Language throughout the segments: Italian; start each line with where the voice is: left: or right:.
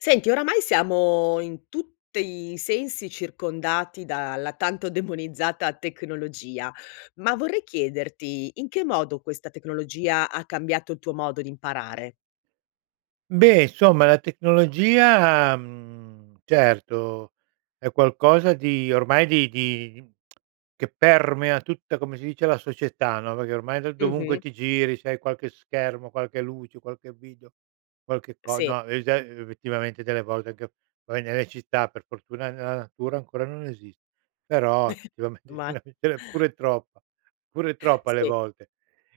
left: Senti, oramai, siamo in tutti i sensi circondati dalla tanto demonizzata tecnologia, ma vorrei chiederti: in che modo questa tecnologia ha cambiato tuo modo di imparare?
right: Beh, insomma, la tecnologia, mhmm, certo, è qualcosa di ormai di di che permea tutta, come si dice, la società, no, perché, ormai, d dovunque
left: Mh-mh.
right: ti giri, se hai qualche schermo, qualche luce, qualche video, qualche co
left: Sì.
right: no, e sa uhm, effettivamente delle volte che va bene lei ci sta, per fortuna, nella natura, ancora non esis però, effettivamente, ce
left: Ma
right: n'è ce n'è pure troppa pure troppa alle
left: Sì.
right: volte.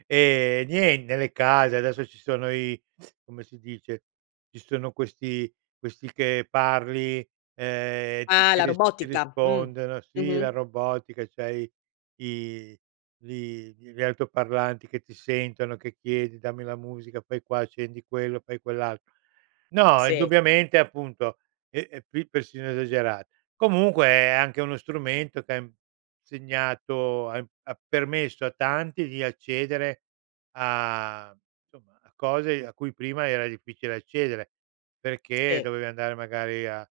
right: Ehm, nien nelle case adesso ci sono i come si dice, ci sono questi questi che parli, ehm,
left: Ah,
right: ti
left: la
right: ris ti
left: robotica. Mh,
right: rispondono, sì, la
left: mh-mh.
right: robotica, c'hai i li gl gli altoparlanti che ti sentono, che chiedi: "Dammi la musica, fai qua, accendi quello, fai quell'alt" no,
left: Sì.
right: indubbiamente, appunto, e e qui persino esagera Comunque è anche uno strumento che ha im segnato, ha mhmm, ha permesso a tanti di accedere a somma, a cose a cui prima era difficile accedere. Perché
left: Sì.
right: dovevi andare, magari, a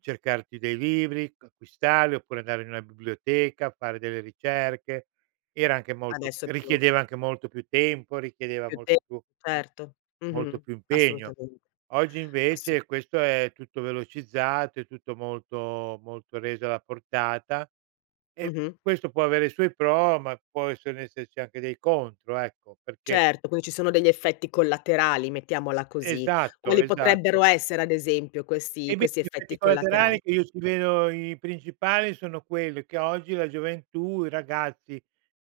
right: cercarti dei libri, c acquistarli oppure andare in una biblioteca, fare delle ricerche. Era anche molto
left: Adesso è più
right: richiedeva anche molto più tempo, richiedeva
left: Più te
right: molto pu
left: certo.
right: molto
left: Mh-mh,
right: più impegno.
left: assolutamen
right: Oggi,
left: asso
right: invece, questo è tutto velocizzato, è tutto molto molto reso alla portata. E
left: Mh-mh.
right: questo può avere i suoi pro, ma può esson esserci anche dei contro, ecco, perché
left: Certo, quindi ci sono degli effetti collaterali, mettiamola così.
right: Esatto,
left: Quali
right: esatto.
left: potrebbero essere, ad esempio, questi
right: Eh, beh,
left: questi
right: gli
left: effetti
right: effetti
left: collaterali?
right: collaterali, che io ci vedo, i pincipali, sono quelli che oggi la gioventù, i ragazzi,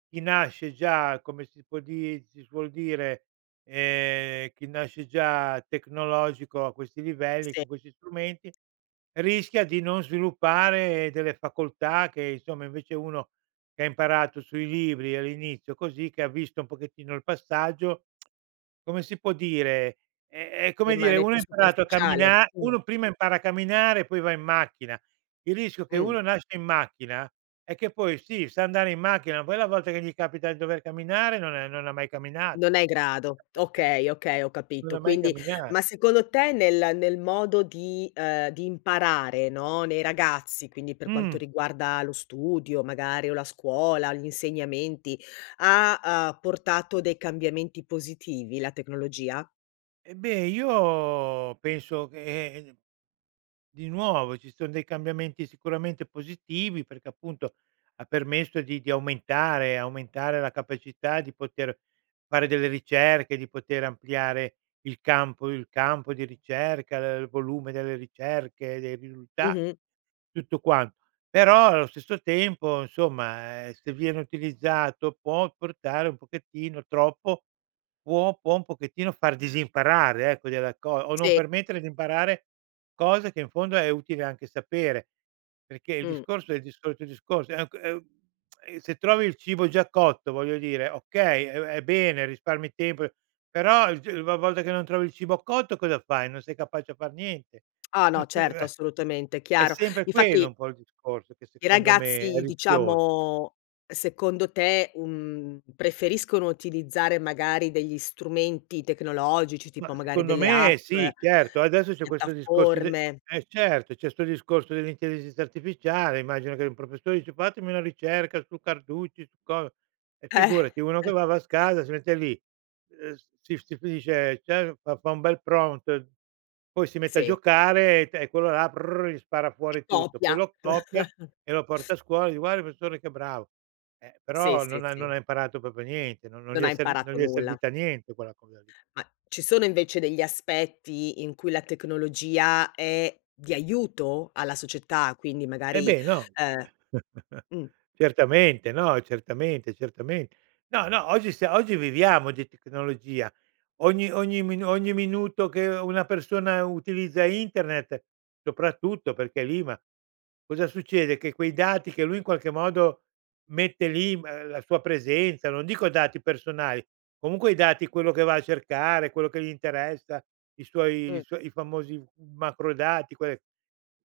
right: chi nasce già, come si può di si suol dire, ehm, chi nasce già tecnologico a questi livelli,
left: Sì.
right: con questi strumenti, rischia di non sviluppare delle facoltà che, insomma, invece, uno che ha imparato sui libri, all'inizio, così, che ha visto un pochettino il passaggio, come si può dire? È è come dire,
left: Rimane
right: uno ha
left: più
right: imparato a
left: superficiale,
right: cammina
left: mh.
right: uno prima impara a camminare, poi va in macchina. Il rischio che
left: Mh.
right: uno nasce in macchina, è che poi, sì, sa andare in macchina, poi la volta che gli capita dover camminare, non è non ha mai
left: Non è
right: camminato,
left: i grado.
right: eh.
left: Okay, okay ho
right: Non ha
left: capito.
right: mai
left: Quindi
right: cammina
left: ma, secondo te, nel nel modo di uhm, di imparare, no, nei ragazzi, quindi per quanto
right: Mh.
left: riguarda lo studio, magari, o la scuola, gli insegnamenti, ha, uhm, portato dei cambiamenti positivi la tecnologia?
right: Eh, beh, io penso che uhm, di nuovo, ci son dei cambiamenti sicuramente positivi perché, appunto, ha permesso di di aumentare aumentare la capacità di poter fare delle ricerche, di poter ampliare il campo il campo di ricerca, uhm, il volume delle ricerche, dei risultati,
left: Mh-mh.
right: tutto quan però, allo stesso tempo, insomma, ehm, se viene utilizzato, può portare un pochettino troppo può può un pochettino far disimparare, ecco, della co o non
left: Sì.
right: permettere di imparare cose che, in fondo, è utile anche sapere. Perché il
left: Mh.
right: discorso è il di solito discorso, uhm, c uhm, ehm, se trovi il cibo già cotto, voglio dire, okay, è è bene, risparmi tempo, però, uhm, g va volta che non trovi il cibo cotto, cosa fai? Non sei capace a far niente.
left: Ah no, certo, assolutamente,
right: È
left: chiaro.
right: sempre quello
left: Infatti
right: un po' il discorso che,
left: i
right: secondo me, è
left: ragazzi,
right: rischios
left: diciamo, secondo te, uhm, preferiscono utilizzare, magari, degli strumenti tecnologici,
right: Mah,
left: tipo, magari,
right: secondo
left: delle
right: me,
left: app,
right: sì, certo, adesso c'è questo discorso d
left: piattaforme?
right: eh, certo, c'è 'sto discorso dell'intelligenza artificiale, immagino che un professore dice: "Fatemi una ricerca su Carducci, su co"; eh, figurati uno che va va a casa, si mette lì, uhm, si f si fi cioè cioè, fa fa un bel prompt, poi si mette a
left: Sì.
right: giocare, e te e quello là: prrr, gli spara fuori tutto. Poi
left: Copia.
right: lo copia e lo porta a scuola e di "Guardi, pressore, che bravo"; eh,
left: Sì,
right: però
left: sì,
right: non ha non
left: sì.
right: ha imparato proprio niente, no non gli
left: Non
right: è
left: ha
right: ser non
left: imparato
right: gli è
left: nulla.
right: servita a niente quella cosa lì.
left: Ma ci sono, invece, degli aspetti in cui la tecnologia è di aiuto alla società, quindi,
right: Eh
left: magari,
right: beh, no, vabbè
left: uhm mh.
right: certamente, no, certamente, certamen no, no, oggi sia oggi viviamo di tecnologia. Ogni ogni minu ogni minuto che una persona utilizza Internet, soprattutto perché lì ma cosa succede, che quei dati che lui, in qualche modo, mette lì, mhmm, la sua presenza, non dico dati personali. Comunque i dati quello che va a cercare, quello che gli interessa, i suoi i
left: Mh.
right: suo i famosi macro dati, quelle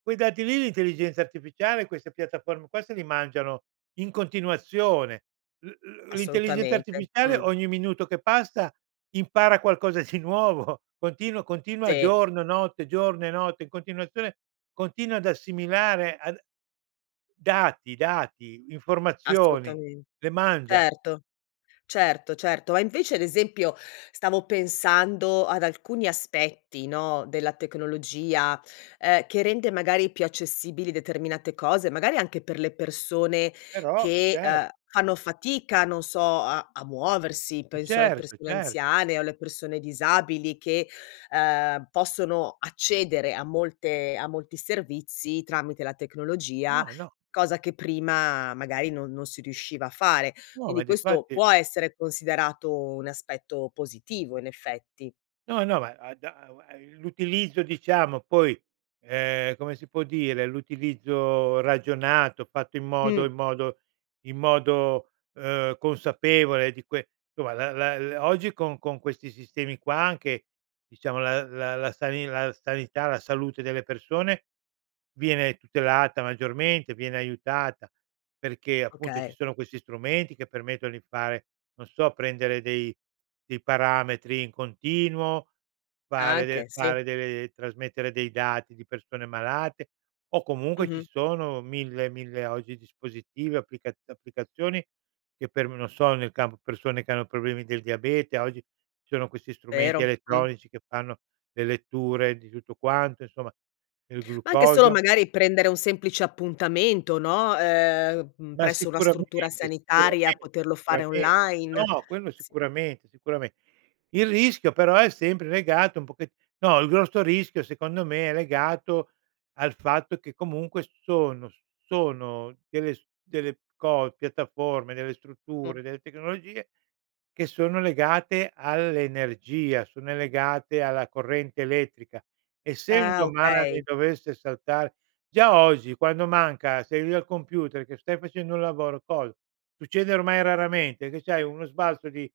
right: quei dati lì, l'intelligenza artificiale, queste piattaforme qua se li mangiano in continuazione. L l l'intelligenza
left: Assolutamente,
right: artificiale
left: mh.
right: ogni minuto che passa impara qualcosa di nuovo, continua continua
left: Sì.
right: giorno, notte, giorno e notte in continuazione continua ad assimilare ad dati, dati, informazioni,
left: Assolutamen
right: le mangia.
left: certo, certo, certo. Ma, invece, ad esempio, stavo pensando ad alcuni aspetti, no, della tecnologia, uhm, che rende, magari, più accessibili determinate cose, magari anche per le persone
right: Però
left: che,
right: cer
left: uhm, fanno fatica, non so, a a muoversi.
right: Eh,
left: Penso alle
right: certo,
left: persone
right: certo.
left: anziane o alle persone disabili che, uhm, possono accedere a molte a molti servizi tramite la tecnologia,
right: No, no.
left: cosa che prima, magari, non non si riusciva a fare.
right: No, ma
left: Quindi questo
right: difatti
left: può essere considerato un aspetto positivo, in effetti.
right: No, no, ma ad a ua i l'utilizzo diciamo, poi, ehm, come si può dire, l'utilizzo ragionato, fatto in modo
left: Mh.
right: in modo in modo, uhm, consapevole di que insomma, la la l oggi con con questi sistemi qua anche, diciamo, la la la sani la sanità, la salute delle persone viene tutelata maggiormente, viene aiutata. Perché, appunto, ci
left: Okay.
right: sono questi strumenti che permettono di fare non so, prendere dei dei parametri in continuo, fare
left: Anche,
right: de
left: sì.
right: fare delle trasmettere dei dati di persone malate o, comunque, ci
left: Mh-mh.
right: sono mille mille oggi, dispositivi, applicat applicazioni che per non so, nel campo persone che hanno problemi del diabete, oggi ci sono questi strumenti
left: Vero, mh.
right: elettronici che fanno le letture di tutto quanto, insomma, il
left: Anche solo,
right: glucosio.
left: magari, prendere un semplice appuntamento, no, uhm, mhmm,
right: Ma
left: presso una
right: sicuramente,
left: struttura sanitaria,
right: sicuramente.
left: poterlo fare
right: [unintelligible]
left: online,
right: No, quello
left: s
right: sicuramente, sicurame il rischio, però, è sempre legato un poche no, il grosso rischio, secondo me, è legato al fatto che comunque sono s sono delle s delle co piattaforme, delle
left: Mh.
right: strutture, delle tecnologie che sono legate all'energia, sono legate alla corrente elettrica.
left: Ah,
right: Essendo male,
left: okay.
right: dovesse saltare già oggi, quando manca sei lì al computer che stai facendo un lavoro col succede ormai raramente che c'hai uno sbalzo di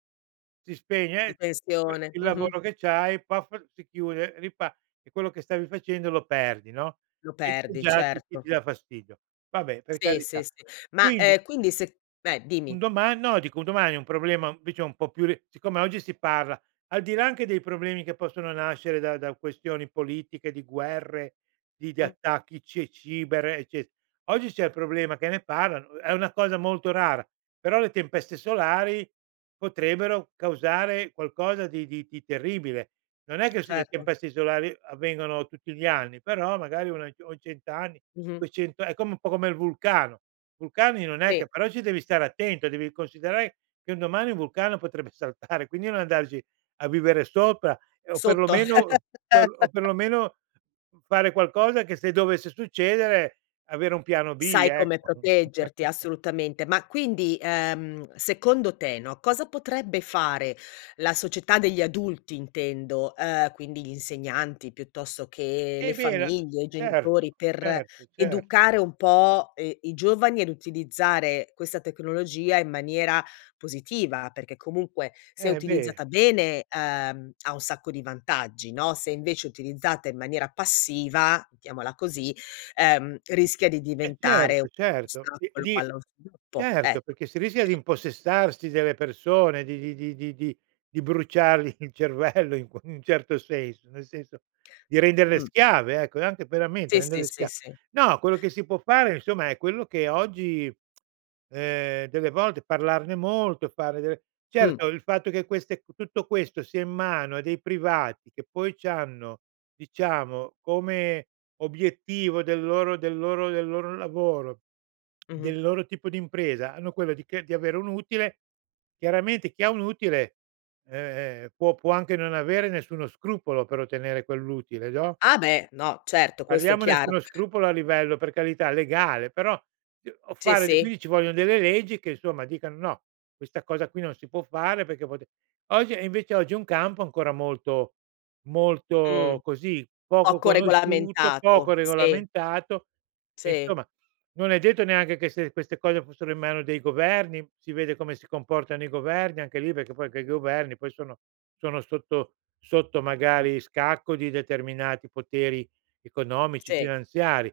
right: si spegne
left: Di
right: eh
left: tensione,
right: il
left: mh-mh.
right: lavoro che c'hai [unintelligible] si chiude, ripa e quello che stavi facendo lo perdi, no?
left: Lo
right: E e
left: perdi,
right: già ti ti ti
left: certo.
right: dà fastidio. Vabbè, per
left: Sì, sì,
right: carità.
left: sì. Ma,
right: Quindi
left: ehm, quindi se beh, dimmi.
right: un doma no, dico, un domani è un problema, invece, ho un po' più ri siccome oggi si parla al di là anche dei problemi che possono nascere da da questioni politiche di guerre, di di
left: Mh.
right: attacchi cie ciber, ecce oggi c'è il problema che ne parlano. È una cosa molto rara, però le tempeste solari potrebbero causare qualcosa di di di terribile. Non è che sulle
left: Certo.
right: tempeste solari avvengono tutti gli anni, però, magari, una i o 100 anni,
left: Mh-mh.
right: 200, è come un po' come il vulcano. Vulcani non è
left: Sì.
right: che però ci devi stare attento, devi considerare che un domani un vulcano potrebbe saltare, quindi non andarci a vivere sopra o
left: Sotto.
right: perlomeno per o perlomeno, fare qualcosa che se dovesse succedere, avere un piano B,
left: Sai come
right: ecco.
left: proteggerti, assolutamente. Ma, quindi, ehm, secondo te, no, cosa potrebbe fare la società degli adulti, intendo, uhm, quindi gli insegnanti, piuttosto che le
right: Eh, beh, la
left: famiglie, i
right: certo,
left: genitori, per
right: certo, cer
left: educare un po', uhm, i giovani ad utilizzare questa tecnologia in maniera positiva? Perché, comunque, se
right: Eh, beh.
left: utilizzata bene, uhm, ha un sacco di vantaggi, no? Se, invece, è utilizzata in maniera passiva, mettiamola così, ehm, rischia di
right: Eh,
left: diventare
right: certo, certo. Di
left: ostacolo
right: di
left: allo sviluppo,
right: certo,
left: ec
right: perché si rischia di impossessarsi delle persone di di di di di di bruciargli il cervello in qu un certo senso. Nel senso di renderle
left: Mh.
right: schiave, ecco, anche, veramente,
left: Sì, sì,
right: renderle
left: sì,
right: schia
left: sì.
right: no, quello che si può fare, insomma, è quello che oggi, ehm, delle volte parlarne molto e fare delle certo,
left: Mh.
right: il fatto che queste c tutto questo sia in mano a dei privati che poi c'hanno, diciamo, come obiettivo del loro del loro del loro lavoro,
left: Mh-mh.
right: del loro tipo di impresa hanno quello di che di avere un utile. Chiaramente, chi ha un utile, ehm, può può anche non avere nessuno scrupolo per ottenere quell'utile, no?
left: Ah, beh, no, certo, questo è
right: Parliamo
left: chiaro.
right: nessuno scrupolo a livello, per carità, legale, però t o
left: Sì,
right: fare d
left: sì.
right: quindi ci voglion delle leggi che, insomma, dicano: "No, questa cosa qui non si può fare perché pote" oggi e, invece, oggi è un campo ancora molto
left: Mh,
right: molto così, poco
left: poco
right: conosciuto, poco
left: regolamentato, sì.
right: regolamentato e,
left: Sì.
right: insomma, non è detto neanche che se queste cose fossero in mano a dei governi, si vede come si comportano i governi, anche lì, perché poi che i governi poi sono sono sotto sotto,
left: Mh.
right: magari, scacco di determinati poteri economici,
left: Sì.
right: finanziari.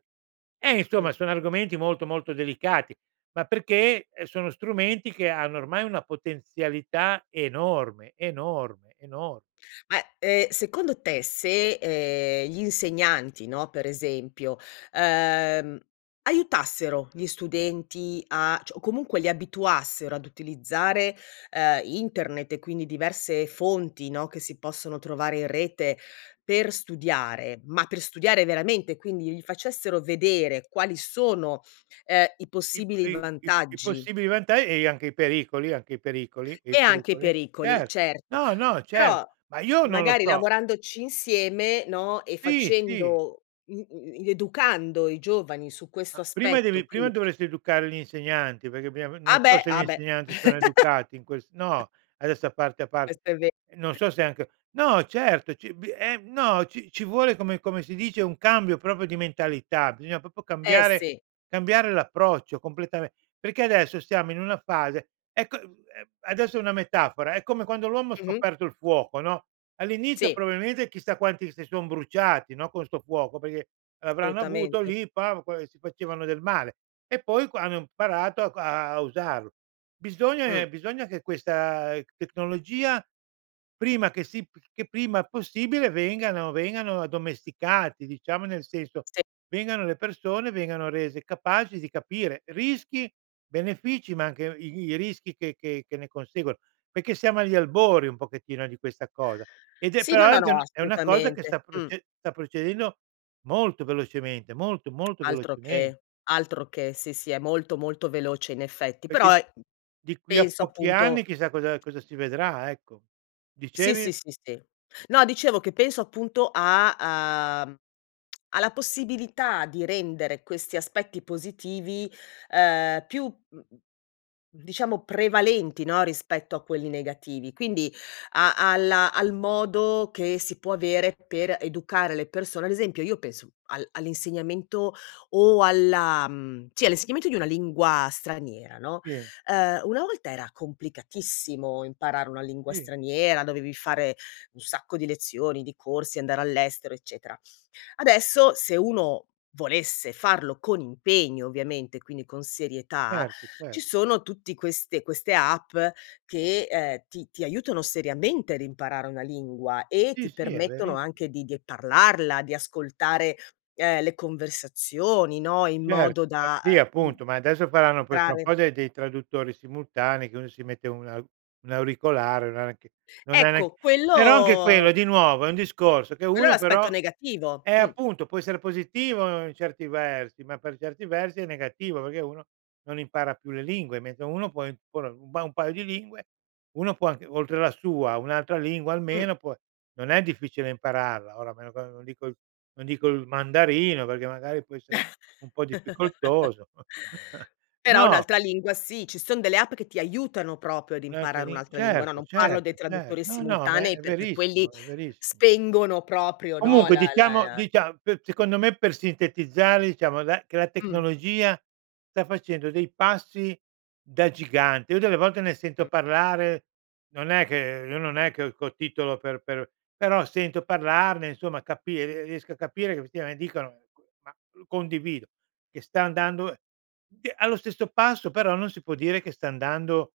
right: Eh, insomma,
left: Mh.
right: sono argomenti molto, molto delicati, ma perché, uhm, sono strumenti che hanno ormai una potenzialità enorme, enorme, enor
left: Ma, ehm, secondo te, se, ehm, gli insegnanti, no, per esempio, uhm, aiutassero gli studenti a cioè, o, comunque, li abituassero ad utilizzare, uhm, internet e, quindi, diverse fonti, no, che si possono trovare in rete per studiare, ma per studiare veramente quindi gli facessero vedere quali sono, uhm, i
right: I p
left: possibili
right: i i i
left: vantaggi?
right: possibili vanta e anche i pericoli, anche i pericoli, e i
left: E anche i
right: pericoli.
left: pericoli,
right: Cer
left: certo.
right: no, no, cer
left: Però,
right: ma io non lo
left: magari,
right: so.
left: lavorandoci insieme, no, e
right: Sì, sì.
left: facendo, mhmm, i educando i giovani su questo
right: A prima
left: aspetto,
right: devi prima
left: quin
right: dovresti educare gli insegnanti perché prima non
left: Ah,
right: so
left: beh!
right: se gli
left: Ah, beh.
right: insegnanti sono educati in ques no, adesso a parte a par
left: Questo è ve
right: non so se anche no, certo, ci bi ehm, no, ci ci vuole come come si dice, un cambio proprio di mentalità, bisogna proprio
left: Eh
right: cambiare
left: sì.
right: cambiare l'approccio completame perché adesso stiamo in una fase ecco, uhm, adesso è una metafora: è come quando l'uomo ha
left: Mh-mh.
right: scoperto il fuoco, no? All'inizio
left: Sì.
right: probabilmente chissà quanti si son bruciati, no, con sto fuoco perché l'avranno avuto
left: Assolutamente.
right: lì, pam, qua e si facevano del male. E poi qua hanno imparato a usarlo. Bisogna
left: Mh.
right: ehm, bisogna che questa tecnologia prima che si p che prima possibile, vengano vengano addomesticati, diciamo, nel senso,
left: Sì.
right: vengano le persone, vengano rese capaci di capire rischi, benefici, ma anche i i rischi che che che ne conseguo. Perché siamo agli albori un pochettino di questa cosa ed è
left: Sì.
right: però
left: No,
right: è
left: no, no,
right: anche è una cosa che
left: assolutamente.
right: sta
left: Mh.
right: proce sta procedendo molto velocemente, molto, molto
left: Altro
right: velocemen
left: che, altro che. Sì, sì, è molto, molto veloce, in effetti, però
right: Perché,
left: è
right: di qui a
left: penso
right: pochi anni,
left: appunto
right: chissà cosa cosa si vedrà, ecco.
left: Sì, sì,
right: Dicevi?
left: sì, sì. No, dicevo che penso, appunto, a uhm, alla possibilità di rendere questi aspetti positivi, uhm, più, mhmm, diciamo, prevalenti, no, rispetto a quelli negativi, quindi a alla al modo che si può avere per educare le persone, ad esempio: io penso al all'insegnamento o alla mhmm, sì, all'insegnamento di una lingua straniera, no?
right: Sì.
left: Ehm, una volta era complicatissimo imparare una lingua
right: Sì.
left: straniera, dovevi fare un sacco di lezioni, di corsi, andare all'estero, eccetera. Adesso, se uno volesse farlo con impegno, ovviamente, quindi con serietà,
right: Erto,
left: ci
right: cer
left: sono tutti queste queste app che, ehm, ti ti aiutano seriamente ad imparare una lingua e
right: Sì,
left: ti
right: sì, è
left: permettono
right: veri
left: anche di die parlarla, di ascoltare, uhm, le conversazioni, no, in modo
right: Cert ap sì,
left: da, uhm,
right: appunto, ma adesso
left: m
right: faranno poi fra un po'
left: entrare
right: dei dei traduttori simultanei che uno si mette un au un auricolare, na neanche non ha neanc
left: Ecco,
right: però anche
left: quello
right: quello, di nuovo, è un discorso che
left: quello è
right: uno
left: l'aspetto
right: però
left: negativo,
right: eh,
left: mh.
right: appunto, può essere positivo in certi versi, ma per certi versi è negativo perché uno non impara più le lingue, mente uno può ancora un ba un paio di lingue, uno può anche oltre la sua, un'altra lingua,
left: Mh.
right: almeno può non è difficile impararla. Ora a meno che non dico non dico il mandarino perché, magari, può essere un po' difficoltoso.
left: Però
right: No!
left: un'altra lingua sì, ci son delle app che ti aiutano proprio ad
right: Un'altra
left: imparare
right: li
left: un'altra lingua. No,
right: certo,
left: non parlo dei
right: certo, cer
left: traduttori
right: no, no, ma
left: simultanei
right: è
left: perché quelli
right: verissimo, è verissimo.
left: spengono, proprio, no,
right: Comunque,
left: la la
right: diciamo
left: la
right: dicia pe secondo me, per sintetizzare, diciamo, la che la
left: Mh.
right: tecnologia sta facendo dei passi da gigante. Io delle volte ne sento
left: Mh.
right: parlare, non è che io non è che ho co titolo per per però sento parlarne, insomma, capi ehm, riesco a capire che [unintelligible] dicono, ma, uhm, condivido, che sta andando e d allo stesso passo, però, non si può dire che sta andando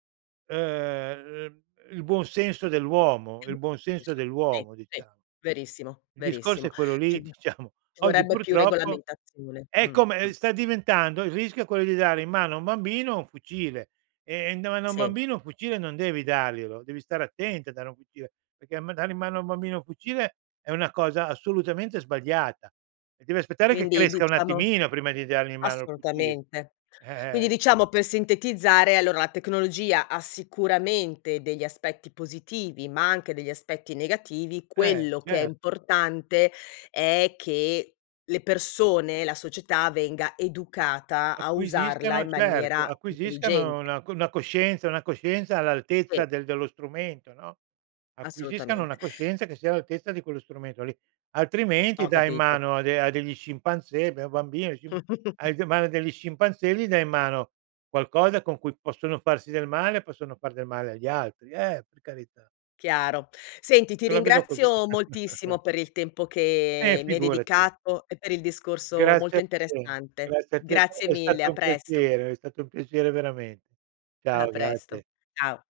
right: uhm, il buon senso dell'uomo, il buon senso
left: Isso, sì,
right: dell'uomo,
left: sì.
right: dicia
left: Verissimo,
right: Discorso
left: verissimo.
right: è quello
left: Ci
right: lì, diciamo.
left: ci
right: Oggi,
left: vorrebbe più
right: purtroppo,
left: regolamentazione, mh,
right: è come
left: mh.
right: uhm, sta diventando il rischio è quello di dare in mano a un bambino un fucile e n da mano a un
left: Sì.
right: bambino un fucile non devi darglielo, devi stare attento a dare un fucile perché m dare in mano a un bambino un fucile è una cosa assolutamente sbagliata. E devi aspettare che
left: Quindi,
right: cresca un
left: diciamo
right: attimino prima di dargli in mano il fucil
left: assolutamente. Quindi,
right: eh, eh. [unintelligible]
left: diciamo, per sintetizzare, allora, la tecnologia ha sicuramente degli aspetti positivi, ma anche degli aspetti negativi.
right: Eh,
left: Quello che è
right: certo.
left: importante è che le persone la società venga educata a usarla
right: Acquisiscano
left: in
right: certo,
left: maniera
right: acquisiscano
left: intelligente.
right: una c una coscienza una coscienza
left: Sì.
right: all'altezza del dello strumento, no, acquisiscano una
left: Assolutamente.
right: coscienza che sia all'altezza di quello strumento lì. Altrimenti
left: Ho
right: dai in
left: capito.
right: mano a de a degli scimpanzé beh un bambino, scim hai de mano degli scimpanzé gli dai in mano qualcosa con cui possono farsi del male, possono far del male agli altri, eh per carità.
left: Chiaro. Senti, ti
right: Io la vedo così.
left: ringrazio moltissimo per il tempo
right: Eh,
left: che mi hai
right: figurati.
left: dedicato e per il discorso
right: Grazie
left: molto
right: a te,
left: interessante.
right: grazie a te. È st
left: Grazie
right: è
left: mille,
right: stato
left: a
right: un
left: presto.
right: piacere, è stato un piacere veramen
left: A
right: ciao,
left: presto,
right: grate.
left: ciao.